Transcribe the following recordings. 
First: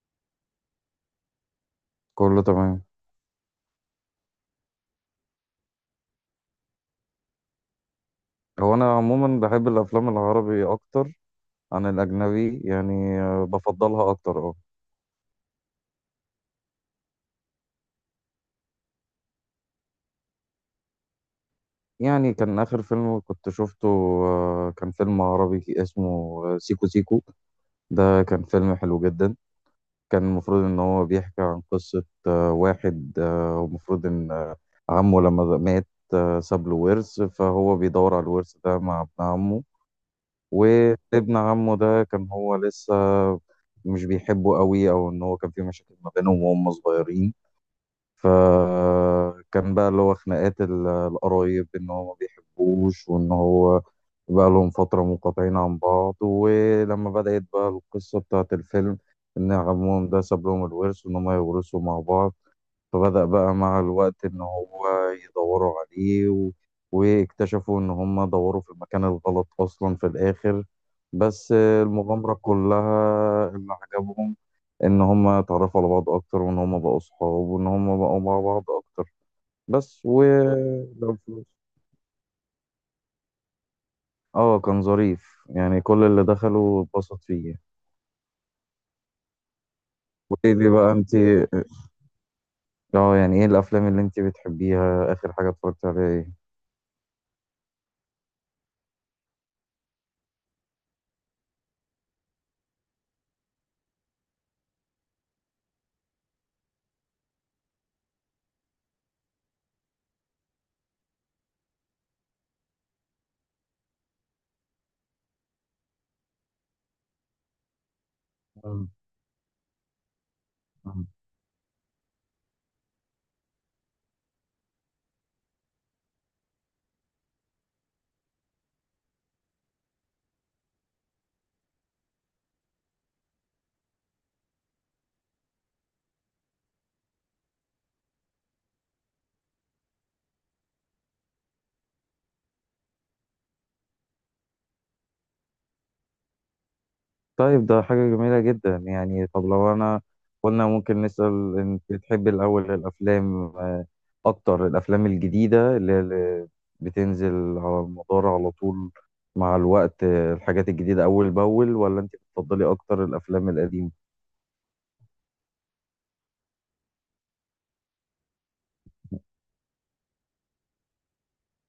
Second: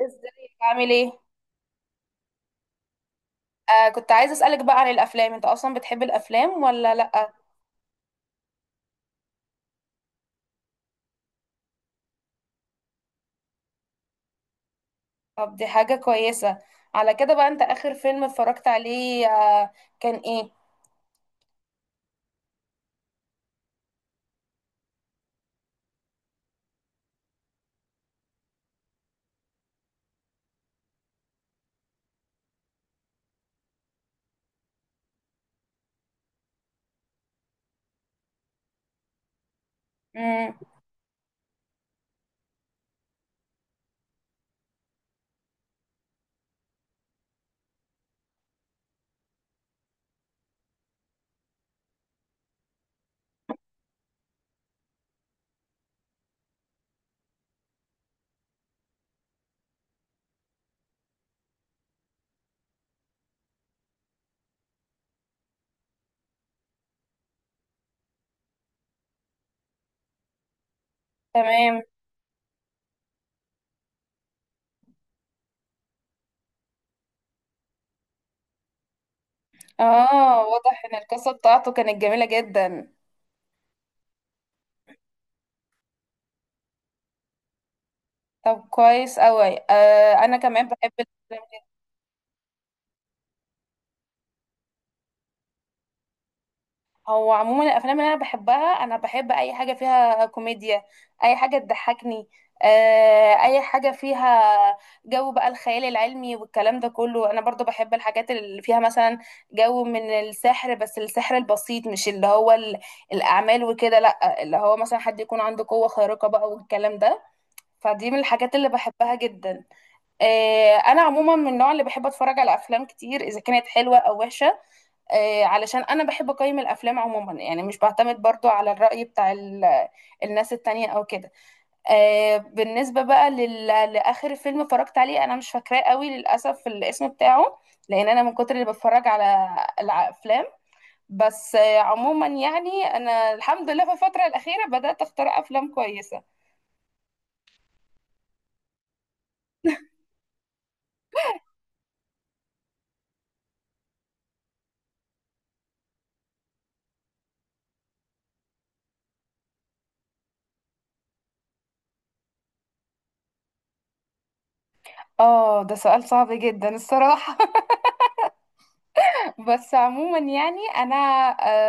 ازيك عامل ايه؟ كله تمام. آه، كنت عايزه اسالك بقى عن الافلام. انت اصلا بتحب الافلام ولا لا؟ هو انا عموما بحب الافلام العربي اكتر عن الاجنبي يعني، بفضلها اكتر. اه طب دي حاجه كويسه. على كده بقى، انت اخر فيلم اتفرجت عليه كان ايه؟ يعني كان اخر فيلم كنت شفته كان فيلم عربي اسمه سيكو سيكو. ده كان فيلم حلو جدا. كان المفروض ان هو بيحكي عن قصة واحد المفروض ان عمه لما مات ساب له ورث، فهو بيدور على الورث ده مع ابن عمه. امم. وابن عمه ده كان هو لسه مش بيحبه قوي، او ان هو كان في مشاكل ما بينهم وهم صغيرين. فكان بقى اللي هو خناقات القرايب ان هو ما بيحبوش، وان هو بقى لهم فترة منقطعين عن بعض. ولما بدأت بقى القصة بتاعت الفيلم ان عمهم ده ساب لهم الورث وان هم يورثوا مع بعض، فبدأ بقى مع الوقت إن هو يدوروا عليه واكتشفوا إن هم دوروا في المكان الغلط أصلا في الآخر. بس تمام. المغامرة كلها اللي عجبهم إن هم اتعرفوا على بعض أكتر، وإن هم بقوا صحاب، وإن هم بقوا مع بعض أكتر. بس و اه، واضح ان لو القصه فلوس. بتاعته كانت جميله جدا. آه كان ظريف يعني، كل اللي دخلوا اتبسط فيه. طب كويس قوي. آه، انا وإيه كمان دي بحب بقى أنت، الافلام. يعني إيه الأفلام اللي أنت بتحبيها، آخر حاجة اتفرجت عليها إيه؟ هو عموما الافلام اللي انا بحبها، انا بحب اي حاجه فيها كوميديا، اي حاجه تضحكني. اي حاجه فيها جو بقى الخيال العلمي والكلام ده كله. انا برضو بحب الحاجات اللي فيها مثلا جو من السحر، بس السحر البسيط، مش الاعمال وكده، لا، اللي هو مثلا حد يكون عنده قوه خارقه بقى والكلام ده. فدي من الحاجات اللي بحبها جدا. انا مم. عموما من النوع اللي بحب اتفرج على افلام كتير، اذا كانت حلوه او وحشه. علشان انا بحب اقيم الافلام عموما، يعني مش بعتمد برضو على الرأي بتاع الناس التانية او كده. بالنسبة بقى لاخر فيلم اتفرجت عليه، انا مش فاكراه قوي للاسف الاسم بتاعه، لان انا من كتر اللي بتفرج على الافلام. بس عموما يعني انا الحمد لله في الفترة الاخيرة بدأت اختار افلام كويسة. طيب ده حاجة جميلة جدا يعني. طب لو أنا قلنا ممكن نسأل، أنت بتحب الأول الأفلام، أكتر الأفلام الجديدة اللي بتنزل على المدار على طول مع الوقت، الحاجات الجديدة أول بأول، ولا أنت بتفضلي أكتر الأفلام القديمة؟ اه، ده سؤال صعب جدا الصراحة. بس عموما يعني انا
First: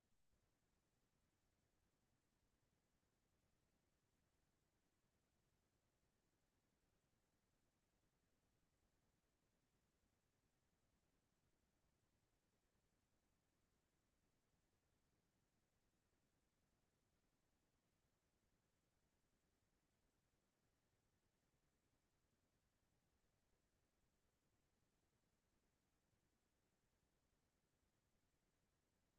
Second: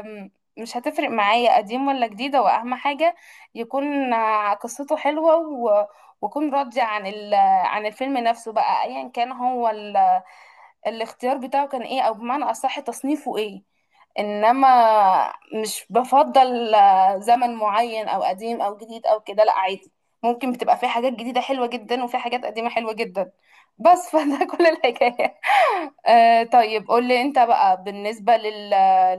أم، مش هتفرق معايا قديم ولا جديد. هو اهم حاجه يكون قصته حلوه وكون راضي عن عن الفيلم نفسه بقى، ايا كان هو الاختيار بتاعه كان ايه، او بمعنى اصح تصنيفه ايه. انما مش بفضل زمن معين، او قديم او جديد او كده، لا، عادي. ممكن بتبقى في حاجات جديدة حلوة جدا وفي حاجات قديمة حلوة جدا. بس فده كل الحكاية. آه طيب، قول لي انت بقى، بالنسبة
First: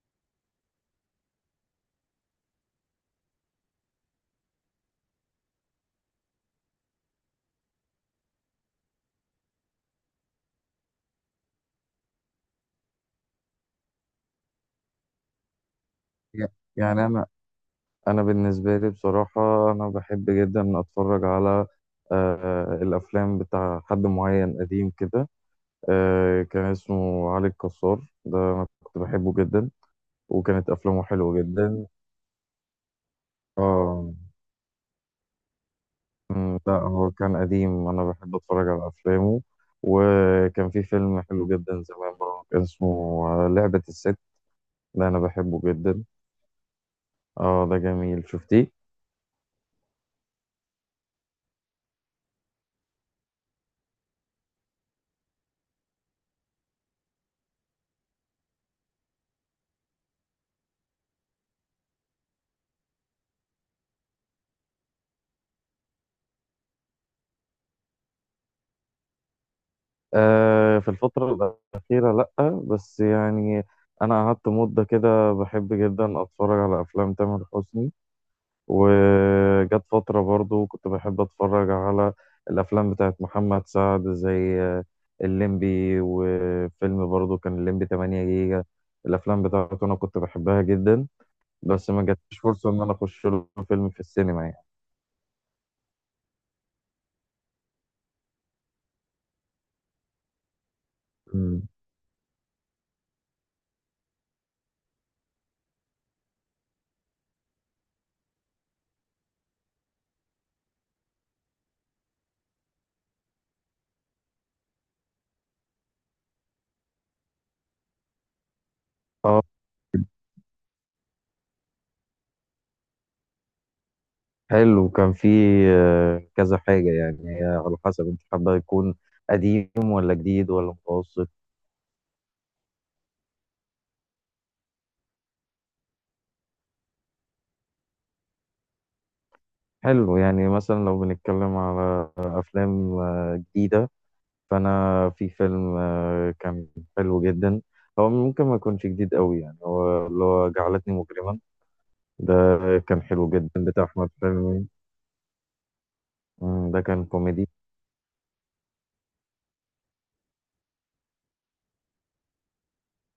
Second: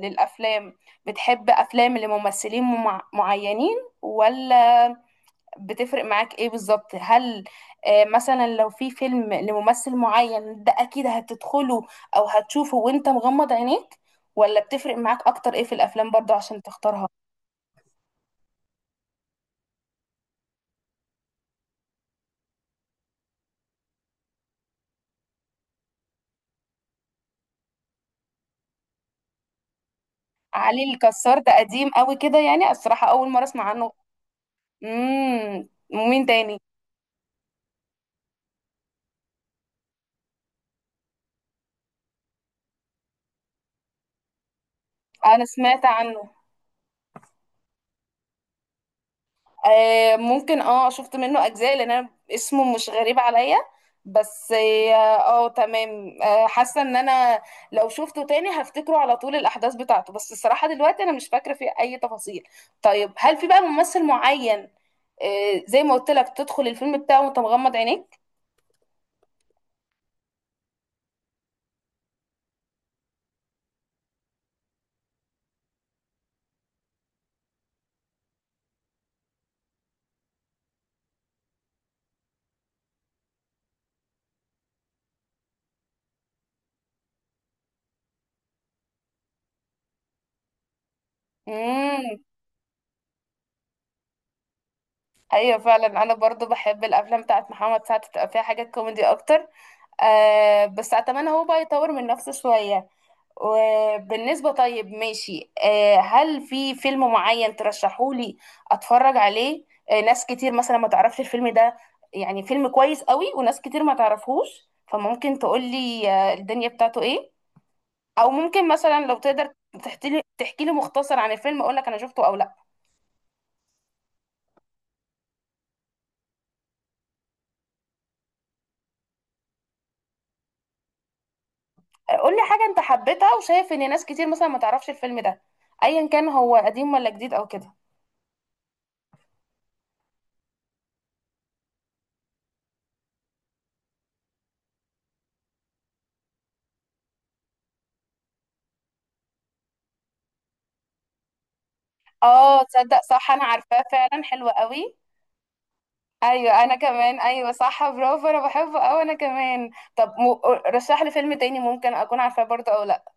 للأفلام، بتحب أفلام لممثلين معينين، ولا بتفرق معاك ايه بالظبط؟ هل آه، مثلا لو في فيلم لممثل معين، ده اكيد هتدخله او هتشوفه وانت مغمض عينيك، ولا بتفرق معاك اكتر ايه في الافلام برضه ي- عشان يعني تختارها؟ أنا بالنسبة لي بصراحة أنا بحب جدا أتفرج على الأفلام بتاع حد معين قديم كده. كان اسمه علي الكسار، ده أنا كنت بحبه جدا، وكانت علي أفلامه حلوة الكسار ده جدا. قديم قوي كده يعني، الصراحة اول مرة اسمع عنه. اه. امم، ومين مم، تاني؟ لا هو كان قديم، أنا بحب أتفرج على أفلامه. وكان في فيلم حلو جدا زمان برضه، كان اسمه لعبة الست، ده أنا انا بحبه سمعت جدا. عنه. اه ده جميل، شفتيه؟ آه ممكن، اه شفت منه اجزاء لان انا اسمه مش غريب عليا. بس اه، تمام. آه، حاسه ان انا لو شفته تاني هفتكره على طول الاحداث بتاعته، بس الصراحه دلوقتي انا مش فاكره فيه اي تفاصيل. طيب، هل في بقى ممثل معين، آه زي ما قلت لك، تدخل الفيلم بتاعه وانت مغمض عينيك؟ في الفترة الأخيرة لأ، بس يعني أنا قعدت مدة كده بحب جدا أتفرج على أفلام تامر حسني. وجت فترة برضو كنت بحب أتفرج على الأفلام بتاعت محمد سعد زي الليمبي، وفيلم برضو كان الليمبي 8 جيجا. الأفلام بتاعته أنا كنت بحبها جدا، بس ما امم. جاتش فرصة إن أنا أخش له فيلم في السينما يعني. ايوه فعلا، انا برضو بحب الافلام بتاعت محمد سعد، بتبقى فيها حاجات كوميدي اكتر. آه بس اتمنى هو بقى مم. يطور من نفسه شويه. وبالنسبة، طيب ماشي، آه، هل في فيلم معين ترشحولي اتفرج عليه؟ ناس كتير مثلا ما تعرفش الفيلم ده، يعني فيلم كويس قوي وناس كتير ما تعرفهوش، فممكن تقولي آه، الدنيا بتاعته ايه، او ممكن مثلا لو اه تقدر تحكي لي مختصر عن الفيلم اقول لك انا شفته او لا. حلو. كان في كذا حاجة يعني، هي على حسب أنت حابة يكون قديم ولا جديد ولا متوسط. قولي حاجة انت حبيتها وشايف ان ناس كتير مثلا ما تعرفش الفيلم ده، ايا كان هو قديم ولا جديد او كده. حلو يعني، مثلا لو بنتكلم على أفلام جديدة، فانا في فيلم كان حلو جدا، هو ممكن ما يكونش جديد قوي يعني، هو اللي هو جعلتني مجرما ده، اه، تصدق كان حلو صح، انا جدا عارفاه بتاع احمد فعلا، حلو حلمي. قوي. ايوه مم، انا ده كان كمان، كوميدي. ايوه صح، برافو، انا بحبه اوي انا كمان. طب م... رشح لي فيلم تاني ممكن اكون عارفاه برضه او لا.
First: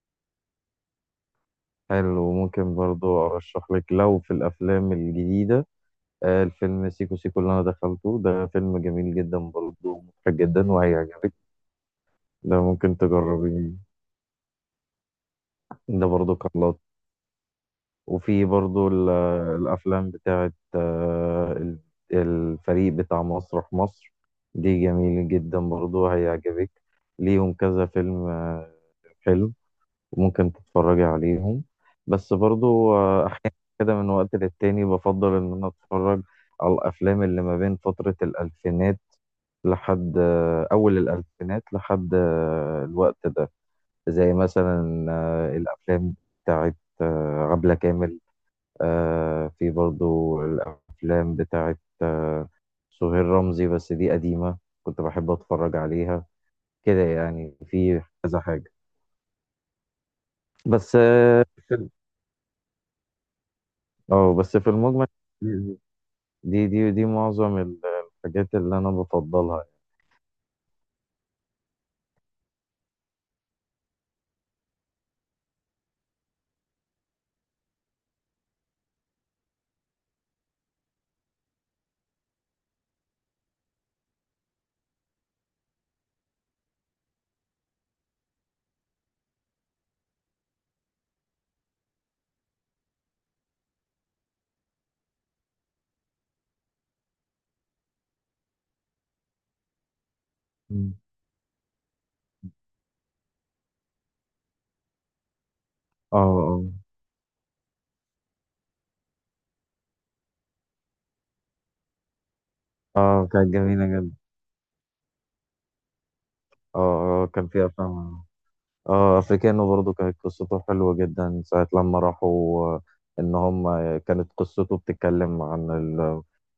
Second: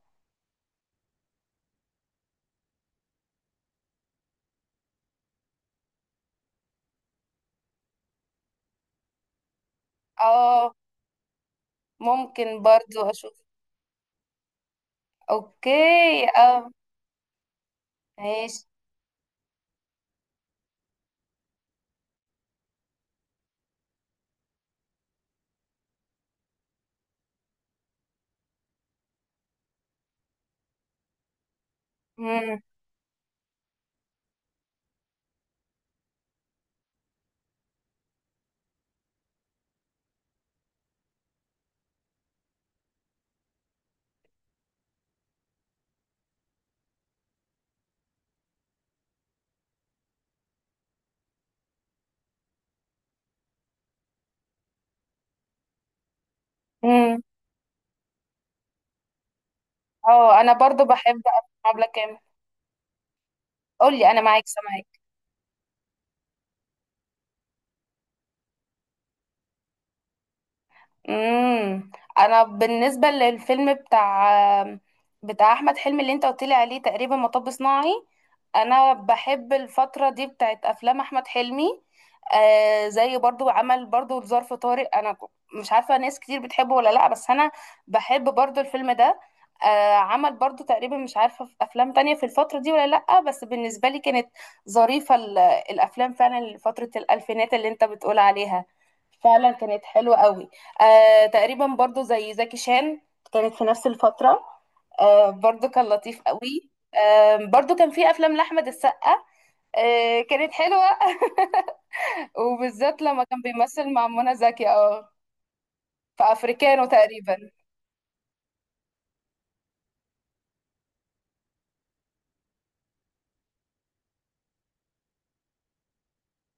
حلو، وممكن برضو ارشح لك لو في الافلام الجديده الفيلم سيكو سيكو اللي انا دخلته، ده فيلم جميل جدا برضو، مضحك جدا اه، وهيعجبك. ده ممكن ممكن برضه اشوف. تجربيه. اوكي. ده برضو كان اه. لطيف. وفي ماشي. برضو الأفلام بتاعت الفريق بتاع مسرح مصر، دي جميل جدا برضو هيعجبك. ليهم كذا فيلم حلو، ممكن تتفرجي عليهم. بس امم. برضو أحيانا كده من وقت للتاني بفضل إن أنا أتفرج على الأفلام اللي ما بين فترة الألفينات لحد أول الألفينات لحد الوقت ده. زي مثلا الأفلام بتاعت عبلة كامل. في برضو الأفلام بتاعت سهير رمزي، بس دي قديمة كنت بحب أتفرج عليها كده امم. يعني. في كذا حاجة اه، انا برضه بس. بحب اه. افلام عبلة في- كامل. قول لي، انا اه معاك بس في سامعاك. المجمل دي معظم الحاجات اللي أنا بفضلها. امم. انا بالنسبه للفيلم بتاع احمد حلمي اللي انت قلت لي عليه، تقريبا مطب صناعي. انا بحب الفتره دي بتاعت افلام احمد حلمي. آه زي برضو عمل برضو ظرف طارق، انا مش عارفه ناس كتير بتحبه ولا لا، بس انا بحب برضو الفيلم ده. آه عمل برضو تقريبا، مش عارفه في افلام تانية في الفتره دي ولا لا، بس بالنسبه لي كانت ظريفه الافلام. فعلا لفتره الالفينات اللي انت بتقول عليها، فعلا كانت حلوه قوي. مم. آه تقريبا برضو زي زكي شان، كانت في نفس الفترة. آه برضو كان اه لطيف اه. قوي. آه برضو كان في أفلام لأحمد السقا. آه كانت حلوة وبالذات لما اه كان كانت جميلة بيمثل مع جدا. منى زكي، اه، في أفريكانو اه اه كان تقريبا. فيها أفلام. اه افريكانو برضو كانت قصته حلوة جدا، ساعة لما راحوا ان هم، كانت قصته بتتكلم عن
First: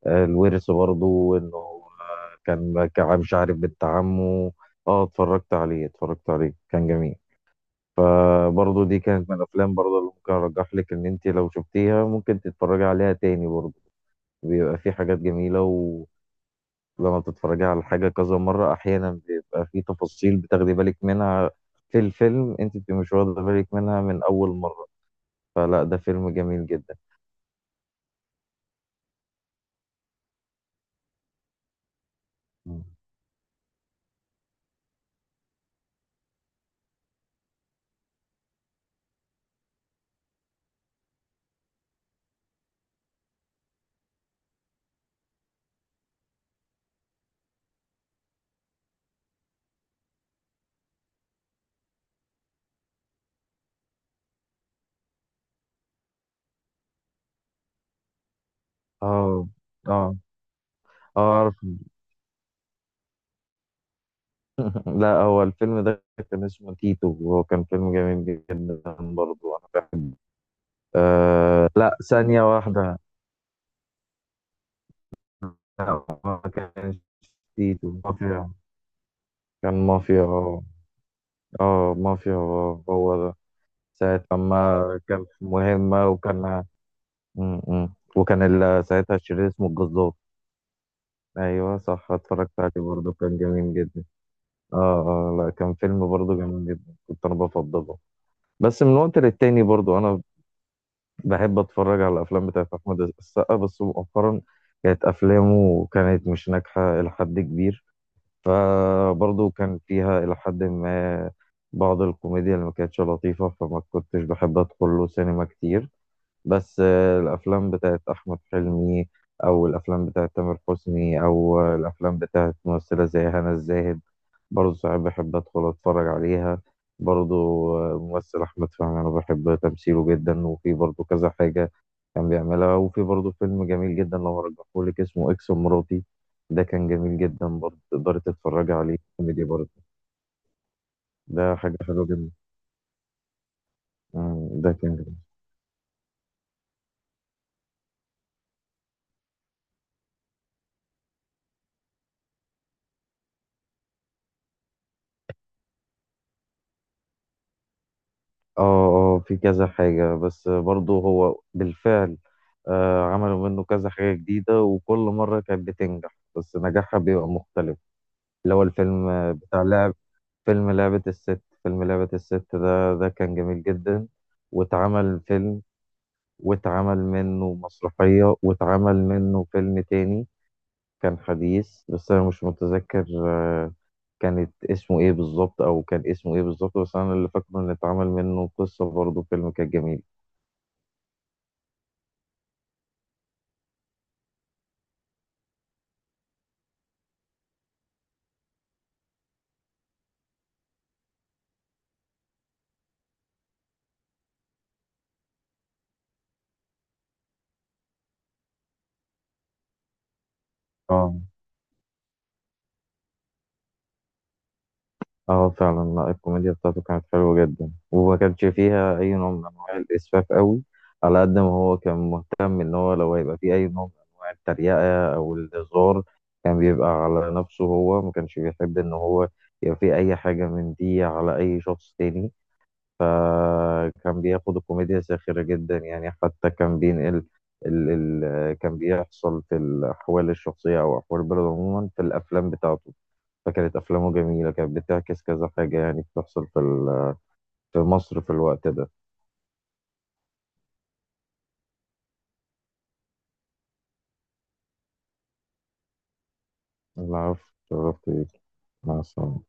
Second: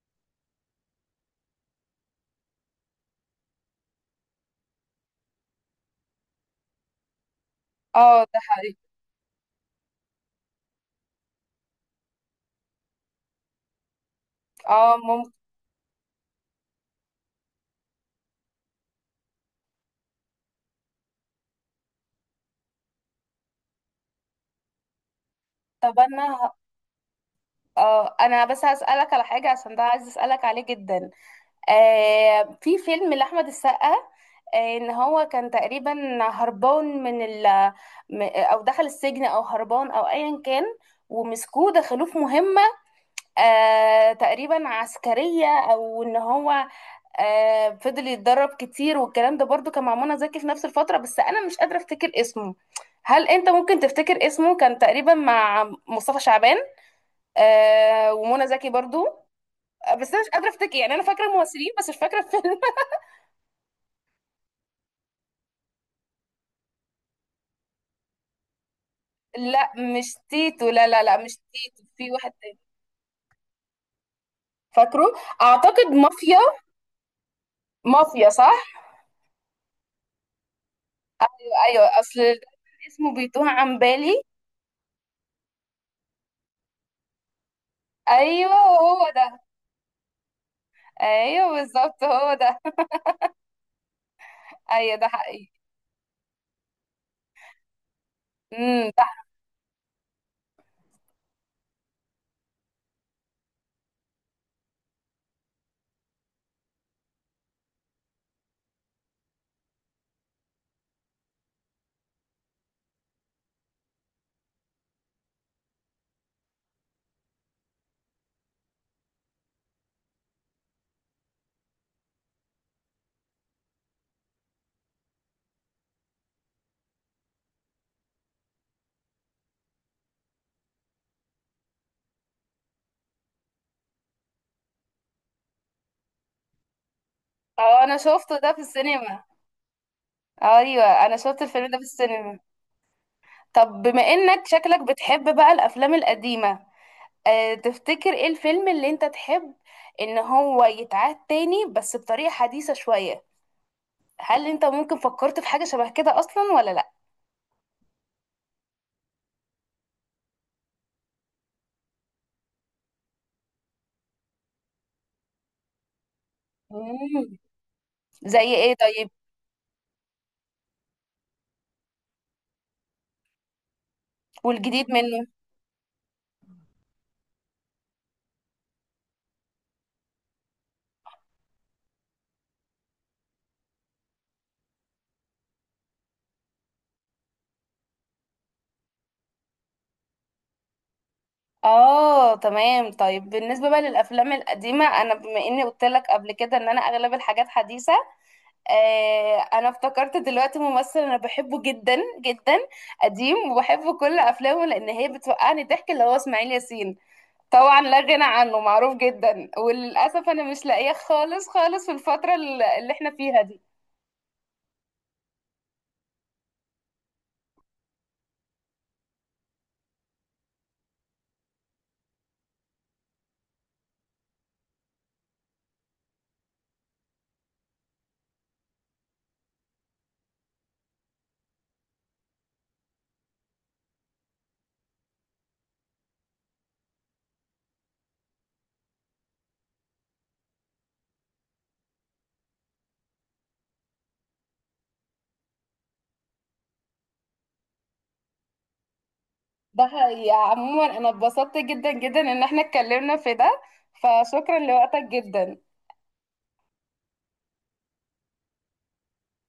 الورث برضو، انه كان مش عارف بنت عمه. اه اتفرجت عليه، اتفرجت عليه كان جميل. اه ده حقيقي. فبرضو دي كانت من الافلام برضو اللي ممكن ارجح لك ان انت لو شفتيها ممكن تتفرجي عليها تاني برضو، بيبقى في اه حاجات ممكن. جميلة. لما بتتفرجي على حاجة كذا مرة، أحيانا بيبقى في تفاصيل بتاخدي بالك منها في الفيلم أنت بتبقي مش واخدة بالك منها من أول مرة. فلا ده طب فيلم أنا ه- جميل جدا. اه أنا بس هسألك على حاجة عشان ده عايز أسألك عليه جدا. آه في مم. فيلم لأحمد السقا، آه ان هو كان تقريبا هربان من او دخل السجن او هربان او ايا كان، ومسكوه دخلوه في مهمة آه تقريبا عسكرية، او ان هو آه فضل يتدرب كتير والكلام ده، برضو كان مع منى زكي في نفس الفترة، بس انا مش قادرة افتكر اسمه. هل انت ممكن تفتكر اسمه؟ كان تقريبا مع مصطفى شعبان آه ومنى زكي برضو. اه بس اه انا مش قادرة افتكر، يعني انا اه فاكرة أعرف. الممثلين بس مش فاكرة الفيلم. لا هو الفيلم ده كان اسمه تيتو، وهو كان فيلم جميل جدا برضه أنا لا مش بحبه. تيتو، لا لا لا مش آه تيتو، لا، في واحد ثانية تاني. واحدة. فاكره، اعتقد لا مافيا. ما كانش تيتو مافيا مافيا، صح. كان مافيا اه. ايوه اه أيوة. اصل مافيا، اسمه هو ده. بيتوه عن بالي. ساعة لما كان في مهمة وكان امم، وكان ايوه هو ساعتها ده. الشرير اسمه الجزار. ايوه ايوه بالظبط صح، هو اتفرجت ده. عليه برضه كان جميل جدا. اه ايوه ده اه. حقيقي. لا كان فيلم برضه جميل جدا كنت انا بفضله. بس امم. من ده وقت للتاني برضه انا بحب اتفرج على الافلام بتاعت احمد السقا، بس مؤخرا كانت افلامه كانت مش ناجحه الى حد كبير، فبرضه كان فيها الى حد ما بعض الكوميديا اللي ما كانتش لطيفه، فما كنتش بحب ادخل له سينما كتير. بس الافلام بتاعت احمد حلمي، او الافلام بتاعت تامر حسني، او الافلام بتاعت ممثله زي هنا الزاهد، برضه ساعات بحب ادخل اتفرج عليها برضه. ممثل احمد فهمي انا بحب تمثيله جدا، وفي برضه كذا حاجه كان بيعملها. وفي برضه فيلم جميل جدا لو هرجحهولك اسمه اكس مراتي، ده كان جميل جدا برضه، اه، انا تقدري شفته ده في تتفرجي عليه، السينما. كوميدي برضه. ايوه انا شفت ده الفيلم حاجه ده في حلوه جدا. السينما. طب بما انك مم، ده شكلك كان. بتحب بقى الافلام القديمه، أه تفتكر ايه الفيلم اللي انت تحب ان هو يتعاد تاني بس بطريقه حديثه شويه؟ هل انت ممكن فكرت في حاجة شبه كده اصلا ولا لا؟ اه اه، في كذا حاجة بس برضه هو بالفعل، عملوا منه كذا حاجة جديدة وكل مرة كانت بتنجح، بس نجاحها بيبقى مم. مختلف. زي اللي هو ايه الفيلم طيب؟ بتاع لعب. فيلم لعبة الست ده كان جميل جدا. والجديد واتعمل منه؟ فيلم، واتعمل منه مسرحية، واتعمل منه فيلم تاني كان حديث، بس أنا مش متذكر كانت اسمه ايه بالظبط، او كان اسمه ايه بالظبط. بس انا اللي فاكره ان اتعمل منه قصة برضه، فيلم كان جميل. اه تمام. طيب بالنسبة بقى للافلام القديمة، انا بما اني قلت لك قبل كده ان انا اغلب الحاجات حديثة، آه انا افتكرت دلوقتي ممثل انا بحبه جدا جدا، قديم، وبحب كل افلامه لان هي بتوقعني ضحك، اللي هو اسماعيل ياسين. طبعا لا غنى عنه، معروف جدا، وللاسف انا مش لاقيه اه خالص خالص في الفترة اللي احنا فيها دي. اه فعلا. لا الكوميديا بتاعته كانت حلوة جدا، وما كانش فيها أي نوع من أنواع الإسفاف قوي. على قد ما هو كان مهتم إن هو لو هيبقى فيه أي نوع من أنواع التريقة أو الهزار، كان بيبقى على نفسه. هو ما كانش بيحب إن هو يبقى فيه أي حاجة من دي على أي شخص تاني. فكان بياخد الكوميديا ساخرة جدا يعني. حتى كان بينقل ال ال كان بيحصل في الأحوال الشخصية أو أحوال البلد عموما في الأفلام بتاعته. فكانت أفلامه جميلة، كانت بتعكس كذا حاجة يعني بتحصل في في مصر في الوقت ده. ده حقيقة. عموما أنا اتبسطت جدا جدا إن احنا اتكلمنا في ده، فشكرا لوقتك جدا. العفو. شرفت بيك. مع السلامة.